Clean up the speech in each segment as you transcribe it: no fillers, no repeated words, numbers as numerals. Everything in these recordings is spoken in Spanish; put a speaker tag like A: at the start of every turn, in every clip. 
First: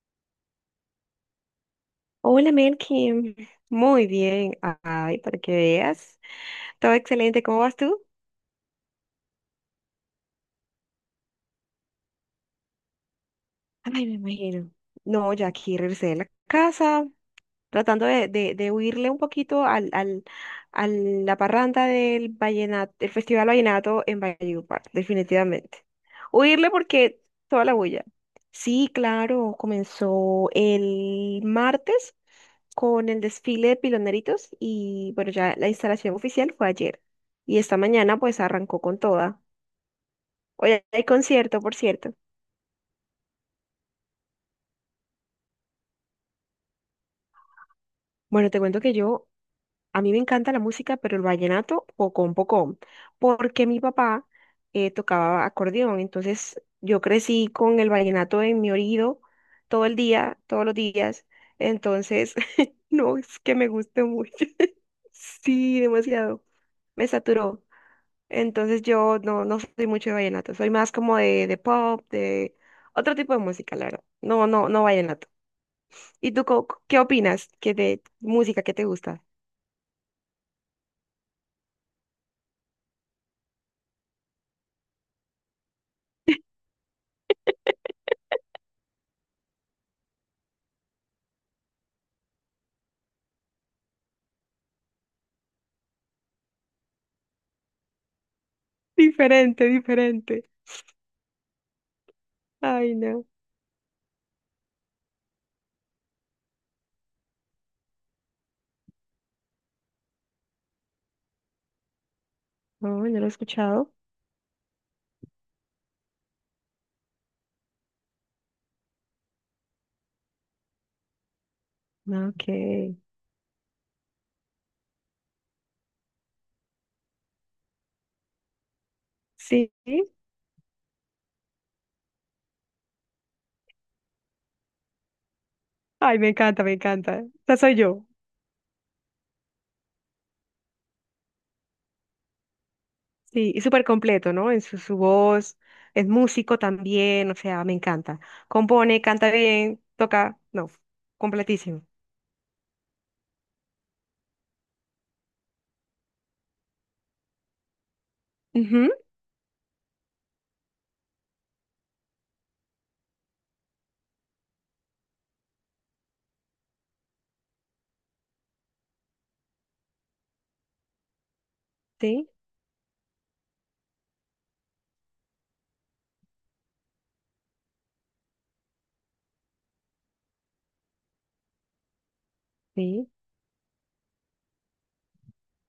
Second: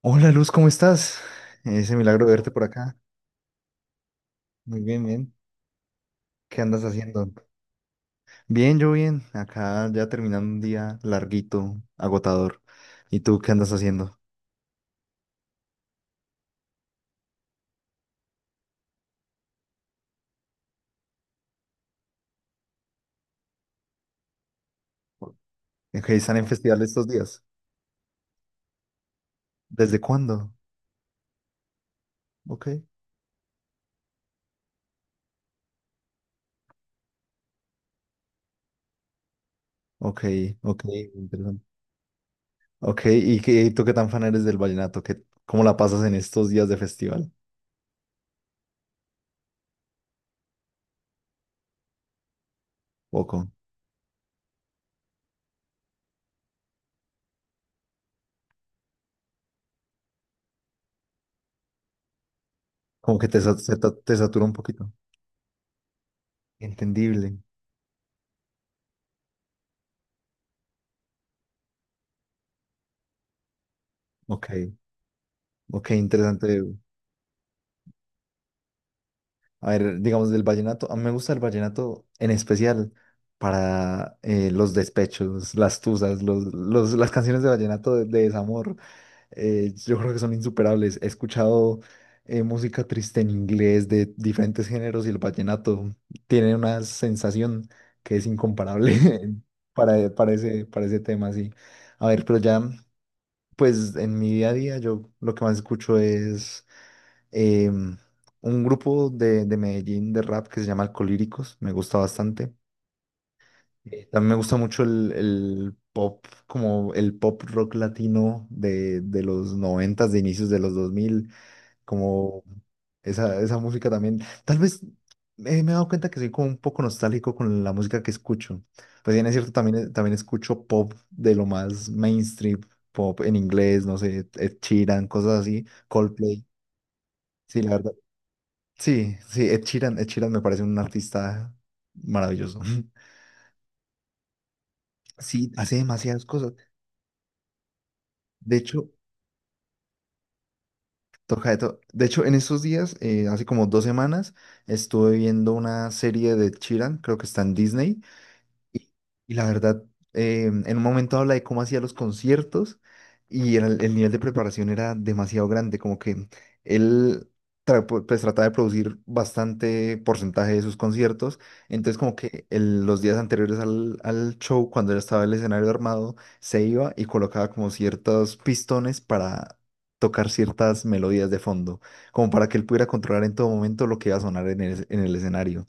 A: Hola, Luz, ¿cómo estás? Ese milagro de verte
B: Hola,
A: por acá.
B: Melkin. Muy bien.
A: Muy bien,
B: Ay,
A: bien.
B: para que veas.
A: ¿Qué andas
B: Todo
A: haciendo?
B: excelente. ¿Cómo vas tú?
A: Bien, yo bien. Acá ya terminando un día larguito, agotador. ¿Y tú qué andas
B: Ay, me
A: haciendo?
B: imagino. No, ya aquí regresé de la casa, tratando de huirle un poquito a la parranda del vallenato, del Festival Vallenato en Valledupar, definitivamente.
A: Ok, ¿están en
B: Huirle
A: festival estos
B: porque
A: días?
B: toda la bulla. Sí, claro,
A: ¿Desde
B: comenzó
A: cuándo?
B: el martes
A: Ok,
B: con el desfile de piloneritos y bueno, ya la instalación oficial fue ayer y esta mañana pues arrancó con toda.
A: ok, ok,
B: Hoy hay concierto,
A: interesante.
B: por cierto.
A: Ok, ¿y qué, tú qué tan fan eres del vallenato? ¿Qué, cómo la pasas en estos días de festival?
B: Bueno, te cuento que a mí me encanta la música, pero el vallenato, pocón, pocón,
A: Poco.
B: porque mi papá tocaba acordeón, entonces yo crecí con el vallenato en mi oído todo el día, todos los días, entonces no
A: Como que
B: es
A: te,
B: que me guste
A: te
B: mucho,
A: satura un poquito.
B: sí, demasiado, me
A: Entendible.
B: saturó. Entonces yo no soy mucho de vallenato, soy más como de pop, de otro tipo de música, la verdad. No, no,
A: Ok,
B: no vallenato.
A: ok,
B: ¿Y tú
A: interesante.
B: qué opinas que de música que te gusta?
A: A ver, digamos del vallenato, a mí me gusta el vallenato en especial para los despechos, las tusas, las canciones de vallenato de desamor. Eh, yo creo que son insuperables. He escuchado, música triste en inglés de diferentes géneros, y el vallenato tiene una sensación que es incomparable
B: Diferente, diferente.
A: para ese tema, sí. A ver, pero ya,
B: Ay, no.
A: pues en mi día a día yo lo que más escucho es un grupo de Medellín, de rap, que se llama Alcolíricos. Me gusta bastante.
B: No, no lo he escuchado.
A: También me gusta mucho el pop, como el pop rock latino de los noventas, de inicios de los dos mil,
B: No,
A: como
B: ok.
A: esa música también. Tal vez me he dado cuenta que soy como un poco nostálgico con la música que escucho. Pues bien, es cierto,
B: Sí.
A: también, también escucho pop de lo más mainstream, pop en inglés, no sé, Ed Sheeran, cosas así,
B: Ay, me
A: Coldplay.
B: encanta, me encanta. Esa
A: Sí, la
B: soy
A: verdad.
B: yo.
A: Sí, sí, Ed Sheeran, Ed Sheeran me parece un artista maravilloso.
B: Sí, y súper completo, ¿no? En su
A: Sí,
B: voz,
A: hace
B: es
A: demasiadas cosas.
B: músico también, o sea, me encanta.
A: De hecho,
B: Compone, canta bien, toca, no,
A: toca de todo.
B: completísimo.
A: De hecho, en estos días, hace como dos semanas, estuve viendo una serie de Ed Sheeran, creo que está en Disney. Y,
B: Ujú.
A: y la verdad, en un momento habla de cómo hacía los conciertos, el nivel de preparación era demasiado grande, como que él pues trataba de producir bastante porcentaje de sus conciertos. Entonces, como
B: Sí,
A: que los días anteriores al, al show, cuando ya estaba el escenario armado, se iba y colocaba como ciertos pistones para tocar ciertas melodías de fondo, como para que él pudiera
B: sí.
A: controlar en todo momento lo que iba a sonar en el escenario,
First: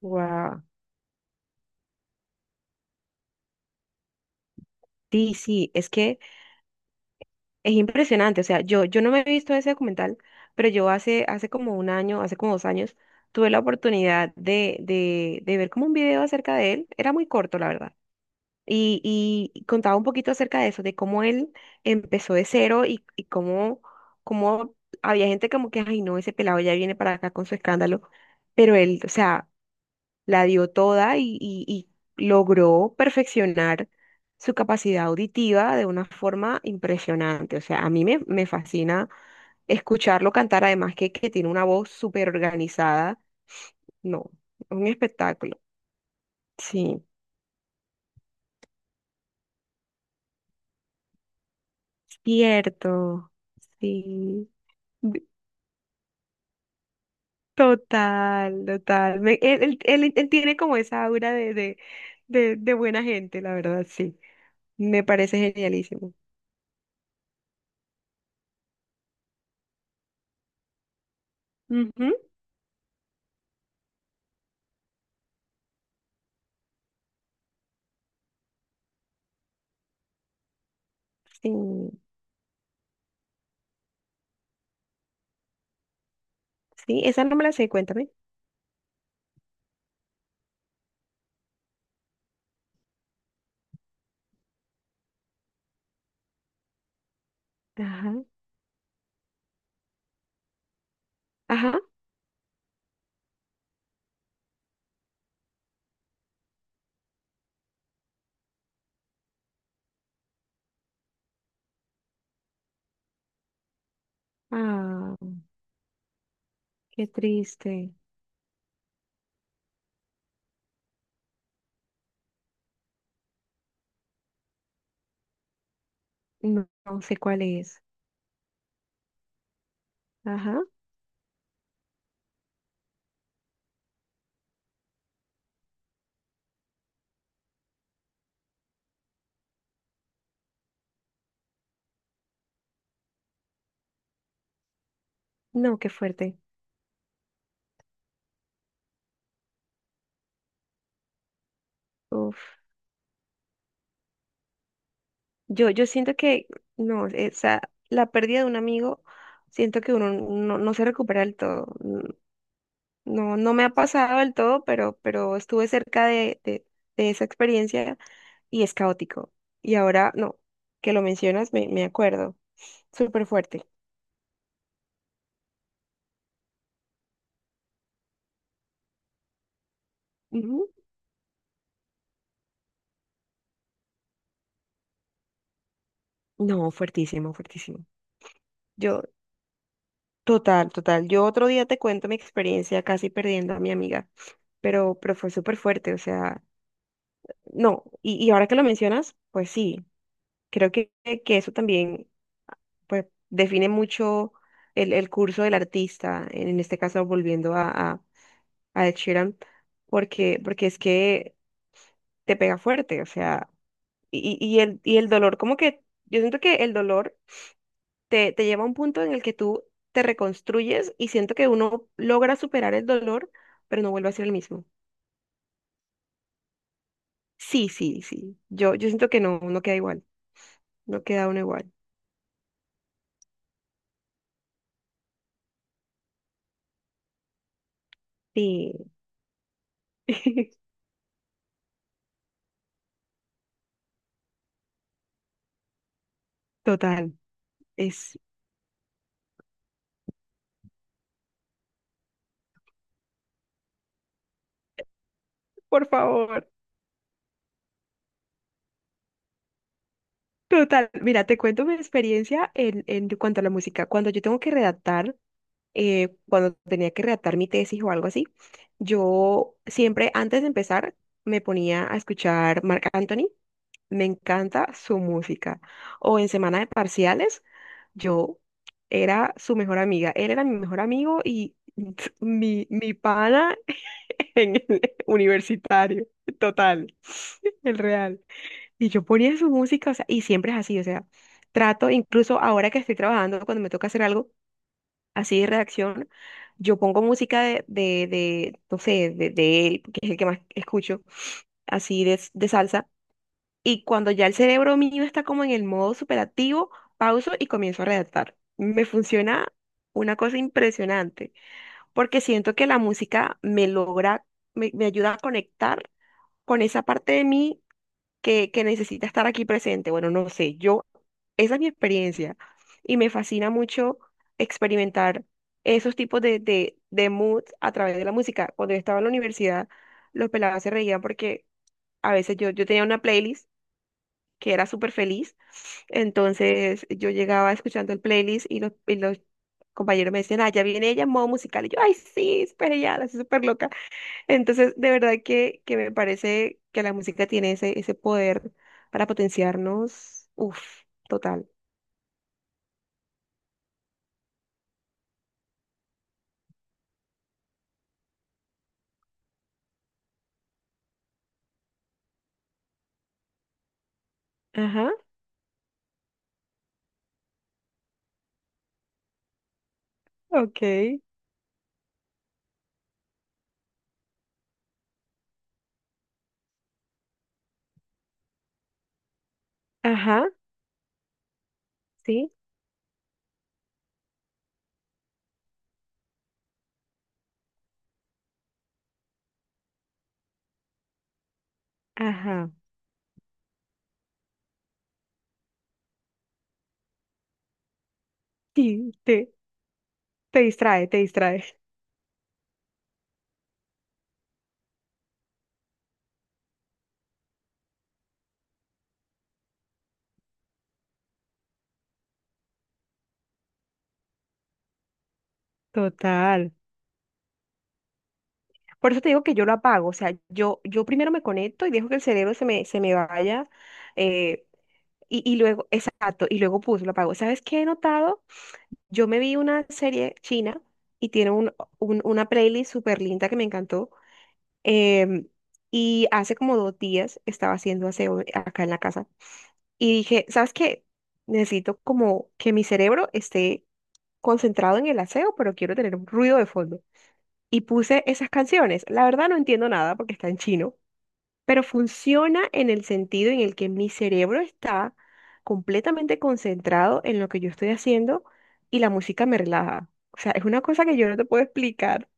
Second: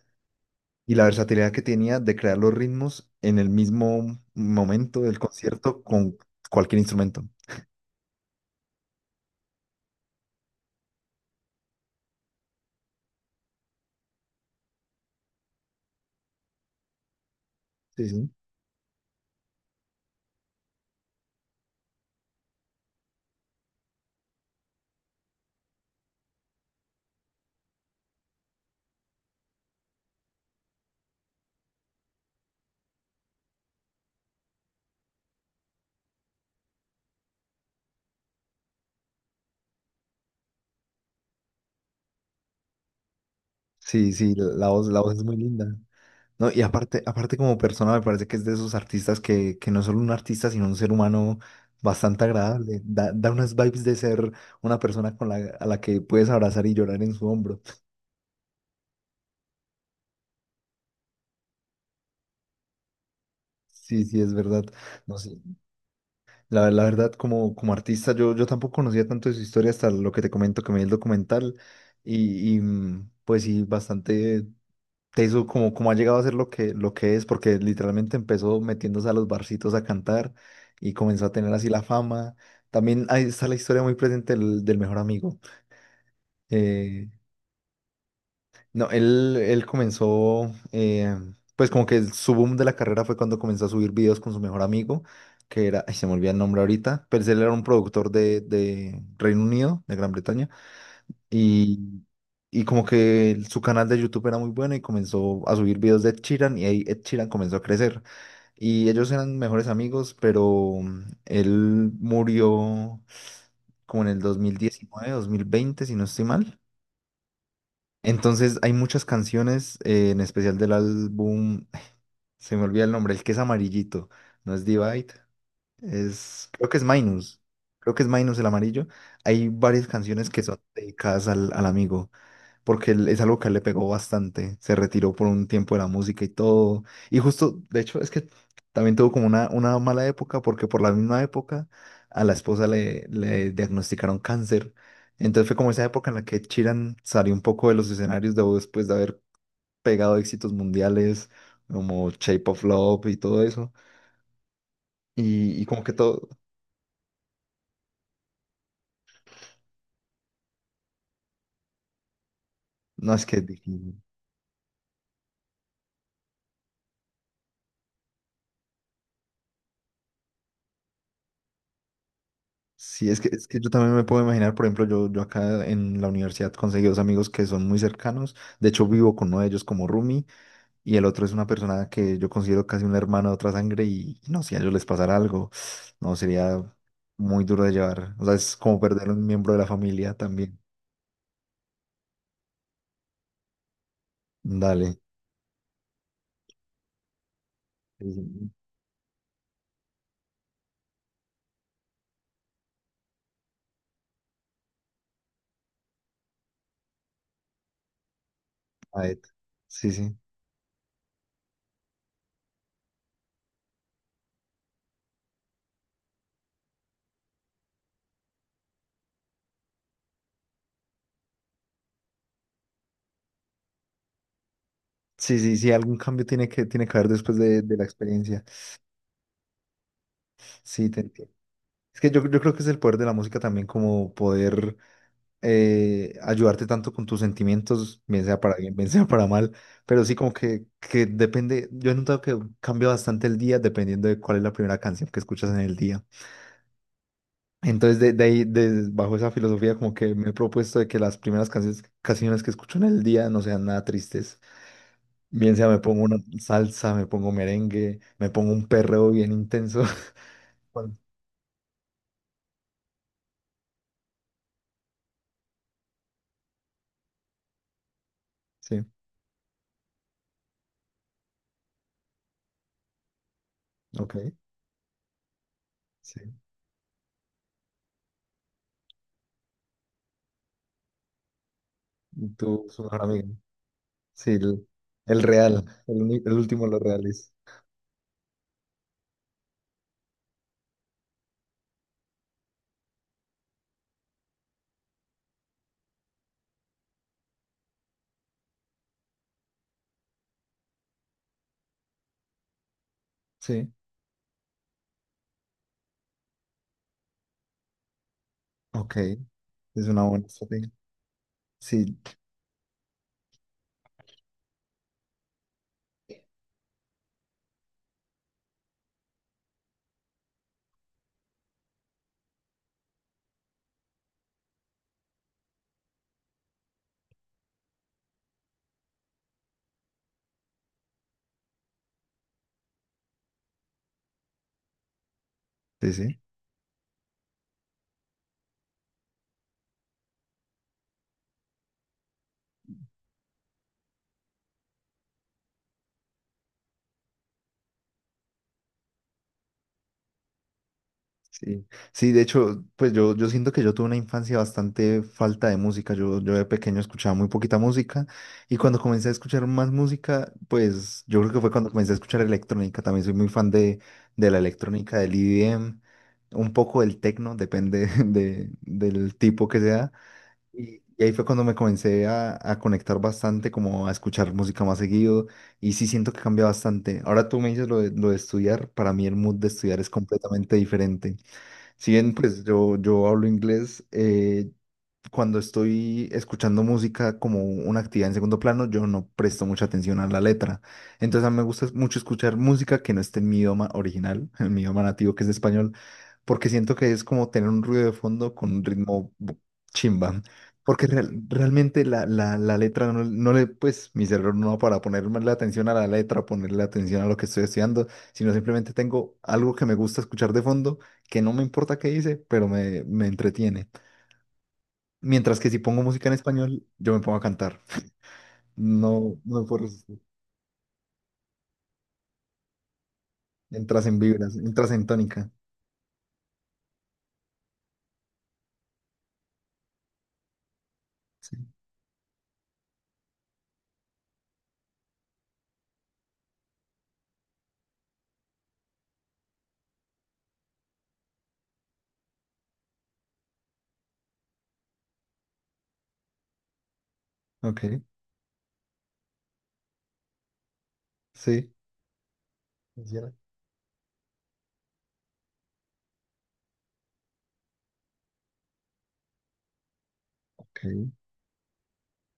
B: Wow.
A: y la versatilidad que tenía de crear los ritmos en el mismo momento del
B: Sí, sí,
A: concierto
B: es
A: con
B: que
A: cualquier instrumento.
B: es impresionante. O sea, yo no me he visto ese documental, pero yo hace como un año, hace como dos años, tuve la oportunidad de ver como un video acerca de él. Era muy corto, la verdad.
A: Sí, sí.
B: Y, y contaba un poquito acerca de eso, de cómo él empezó de cero y cómo había gente como que, ay, no, ese pelado ya viene para acá con su escándalo. Pero él, o sea, la dio toda y logró perfeccionar su capacidad auditiva de una forma impresionante. O sea, a mí me fascina escucharlo cantar, además que tiene una voz súper organizada.
A: Sí,
B: No,
A: sí,
B: un
A: la voz es muy
B: espectáculo.
A: linda. No, y aparte,
B: Sí,
A: aparte como persona me parece que es de esos artistas que no es solo un artista, sino un ser humano bastante agradable. Da,
B: cierto.
A: da unas vibes de ser
B: Sí,
A: una persona
B: d-
A: con la, a la que puedes abrazar y llorar en su hombro.
B: total, total. Él tiene como esa aura de buena gente, la verdad,
A: Sí,
B: sí.
A: sí, es verdad.
B: Me
A: No,
B: parece
A: sí,
B: genialísimo.
A: la verdad, como, como artista, yo tampoco conocía tanto de su historia hasta lo que te comento, que me vi el documental.
B: Ujú.
A: Y, y, pues sí, bastante teso como, como ha llegado a ser lo que es, porque literalmente empezó metiéndose a los barcitos a cantar y comenzó a
B: Sí.
A: tener así la fama. También ahí está la historia muy presente del, del mejor amigo.
B: Sí,
A: eh,
B: esa no me la sé, cuéntame.
A: no, él comenzó, pues como que su boom de la carrera fue cuando comenzó a subir videos con su mejor amigo, que era, ay, se me olvida el nombre ahorita, pero él era un productor
B: Ajá,
A: de Reino Unido, de Gran Bretaña.
B: ajá.
A: Y, y como que su canal de YouTube era muy bueno y comenzó a subir videos de Ed Sheeran, y ahí Ed Sheeran comenzó a crecer. Y ellos eran mejores amigos, pero él murió como en el 2019, dos
B: Ah,
A: mil veinte si no estoy mal.
B: qué triste.
A: Entonces hay muchas canciones, en especial del álbum, se me olvida el nombre, el que es amarillito, no es Divide, es,
B: No,
A: creo que es
B: no sé
A: Minus,
B: cuál es.
A: creo que es Minus el amarillo. Hay varias canciones que son
B: Ajá.
A: dedicadas al, al amigo, porque es algo que a él le pegó bastante. Se retiró por un tiempo de la música y todo. Y justo, de hecho, es que también tuvo como una mala época, porque por la misma época a la esposa le, le diagnosticaron cáncer. Entonces fue como
B: No,
A: esa
B: qué
A: época en la
B: fuerte.
A: que Chiran salió un poco de los escenarios después de haber pegado éxitos mundiales como
B: Uf.
A: Shape of Love y todo eso. Y
B: Yo,
A: como
B: yo
A: que
B: siento
A: todo,
B: que, no, esa, la pérdida de un amigo, siento que uno no se recupera del todo.
A: no, es que
B: No,
A: es
B: no me ha
A: difícil.
B: pasado del todo, pero estuve cerca de esa experiencia y es caótico. Y ahora, no, que lo mencionas, me acuerdo.
A: Sí,
B: Súper
A: es que
B: fuerte.
A: yo también me puedo imaginar. Por ejemplo, yo acá en la universidad conseguí dos amigos que son muy cercanos, de hecho vivo con uno de ellos como roomie,
B: Ujú.
A: y el otro es una persona que yo considero casi un hermano de otra sangre, y no, si a ellos les pasara algo, no, sería
B: No, fuertísimo,
A: muy duro de
B: fuertísimo.
A: llevar. O sea, es como
B: Yo,
A: perder un miembro de la familia también.
B: Total, total. Yo otro día te cuento mi experiencia casi perdiendo a mi amiga, pero,
A: Dale.
B: pero fue súper fuerte, o sea, no, y ahora
A: Sí,
B: que lo mencionas, pues sí, creo que eso también pues, define mucho el curso del artista, en este caso volviendo a Ed
A: a ver.
B: Sheeran,
A: Sí. Sí,
B: porque es que te pega fuerte, o sea, y el dolor, como que yo siento que el dolor te lleva a un punto en el que tú te reconstruyes y siento que uno logra superar el dolor, pero no vuelve a ser el mismo.
A: sí, sí, sí, algún cambio tiene que haber después
B: Sí,
A: de la
B: sí, sí.
A: experiencia.
B: Yo siento que no queda igual,
A: Sí, te
B: no queda
A: entiendo.
B: uno igual.
A: Es que yo creo que es el poder de la música también, como poder ayudarte tanto con tus sentimientos, bien sea para bien,
B: Sí,
A: bien sea para mal, pero sí, como que depende. Yo he notado que cambia bastante el día dependiendo de cuál es la primera canción que escuchas en el día.
B: total.
A: Entonces,
B: Es,
A: de ahí, bajo esa filosofía, como que me he propuesto de que las primeras canciones, canciones que escucho en el día no sean nada tristes. Bien sea me
B: por
A: pongo una
B: favor,
A: salsa, me pongo merengue, me pongo un perreo bien intenso.
B: total.
A: Bueno,
B: Mira, te cuento mi experiencia en cuanto a la música. Cuando yo tengo que redactar, cuando tenía que redactar mi tesis o algo así,
A: sí,
B: yo siempre antes de empezar me ponía a escuchar Marc Anthony. Me
A: ok,
B: encanta su música. O en
A: sí.
B: semana de parciales, yo era su mejor amiga. Él era mi mejor amigo y
A: Y tú,
B: mi,
A: su
B: mi
A: mejor amigo.
B: pana
A: Sí,
B: en el
A: el real, el,
B: universitario,
A: el último de los
B: total,
A: reales.
B: el real. Y yo ponía su música, o sea, y siempre es así, o sea, trato, incluso ahora que estoy trabajando, cuando me toca hacer algo así de redacción, yo pongo música no sé, de él, que es el que más escucho, así de salsa.
A: Sí,
B: Y cuando ya el cerebro mío está como en el modo superactivo, pauso y comienzo a redactar. Me
A: ok,
B: funciona
A: es una
B: una
A: buena
B: cosa
A: estrategia.
B: impresionante,
A: Sí,
B: porque siento que la música me ayuda a conectar con esa parte de mí que necesita estar aquí presente. Bueno, no sé, esa es mi experiencia y me fascina mucho experimentar esos tipos de moods a través de la música. Cuando yo estaba en la universidad, los pelados se reían porque a veces yo tenía una playlist que era súper feliz,
A: sí, sí,
B: entonces yo llegaba escuchando el playlist y los, compañeros me decían, ah, ya viene ella en modo musical. Y yo, ay, sí, espere ya, la estoy súper loca. Entonces, de verdad que me parece que la música tiene ese poder para potenciarnos. Uf, total.
A: sí. Sí, de hecho, pues yo siento que yo tuve una infancia bastante falta de música. Yo de pequeño escuchaba muy poquita música, y cuando comencé a escuchar más música, pues yo creo que fue cuando comencé a escuchar electrónica. También soy muy fan de la
B: Ajá,
A: electrónica, del EDM, un poco del techno, depende de, del tipo que sea.
B: ok.
A: Y ahí fue cuando me comencé a conectar bastante, como a escuchar música más seguido, y sí siento que cambia bastante. Ahora tú me dices lo de estudiar, para mí el mood de estudiar es
B: Ajá,
A: completamente diferente. Si bien
B: sí,
A: pues yo hablo inglés, cuando estoy escuchando música como una actividad en segundo plano, yo no presto mucha atención a la letra. Entonces a mí me gusta mucho escuchar
B: ajá.
A: música que no esté en mi idioma original, en mi idioma nativo, que es español, porque siento que es como tener un ruido de fondo con un
B: Sí,
A: ritmo
B: te,
A: chimba.
B: te distrae,
A: Porque
B: te distrae.
A: realmente la, la, la letra no, no le, pues mi cerebro no va para ponerme la atención a la letra, ponerle atención a lo que estoy estudiando, sino simplemente tengo algo que me gusta escuchar de fondo, que no me importa qué dice, pero me entretiene. Mientras que si pongo música en
B: Total.
A: español, yo me pongo a cantar.
B: Por eso te
A: No,
B: digo que
A: no
B: yo
A: me
B: lo
A: puedo
B: apago. O
A: resistir.
B: sea, yo primero me conecto y dejo que el cerebro se me vaya.
A: Entras en vibras,
B: eh,
A: entras en
B: Y,
A: tónica.
B: y luego, exacto, y luego lo apagó. ¿Sabes qué he notado? Yo me vi una serie china y tiene
A: Sí.
B: un, una playlist súper linda que me encantó. em, y hace como dos días estaba haciendo aseo, acá en la casa y dije, ¿sabes qué? Necesito como que mi cerebro esté concentrado en el aseo, pero quiero tener un ruido de fondo. Y
A: Ok,
B: puse esas canciones. La verdad no entiendo nada porque está en chino,
A: sí.
B: pero funciona en el
A: Funciona.
B: sentido en el que mi cerebro está completamente concentrado en lo que yo estoy haciendo y la música me relaja. O sea, es
A: Ok,
B: una cosa que yo no te puedo explicar,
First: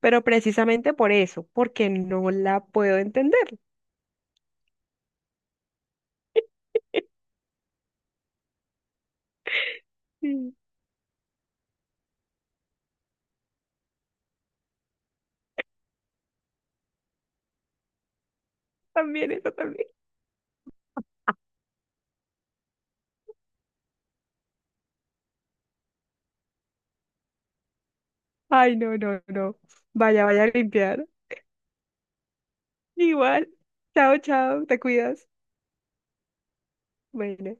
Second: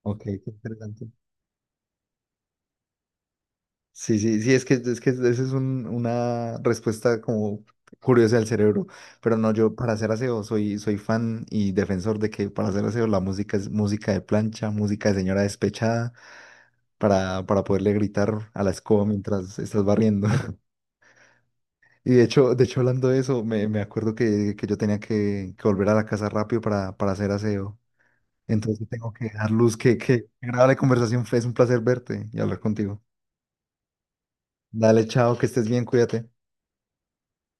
B: pero
A: ok, qué
B: precisamente
A: interesante.
B: por eso, porque no la puedo entender.
A: Sí, sí, sí, es que esa es una respuesta como curiosa del cerebro. Pero no, yo para hacer aseo
B: Sí,
A: soy, soy fan y defensor de que para hacer aseo la música es música de plancha, música de señora despechada, para poderle gritar a la escoba
B: también, eso
A: mientras estás
B: también.
A: barriendo. Y de hecho hablando de eso, me acuerdo que yo tenía que volver a la casa rápido para hacer aseo.
B: Ay,
A: Entonces
B: no,
A: tengo
B: no,
A: que dar
B: no.
A: luz,
B: Vaya,
A: que
B: vaya a
A: agradable
B: limpiar.
A: conversación fue. Es un placer verte y hablar contigo.
B: Igual. Chao, chao, te
A: Dale,
B: cuidas.
A: chao, que estés bien, cuídate.
B: Bueno.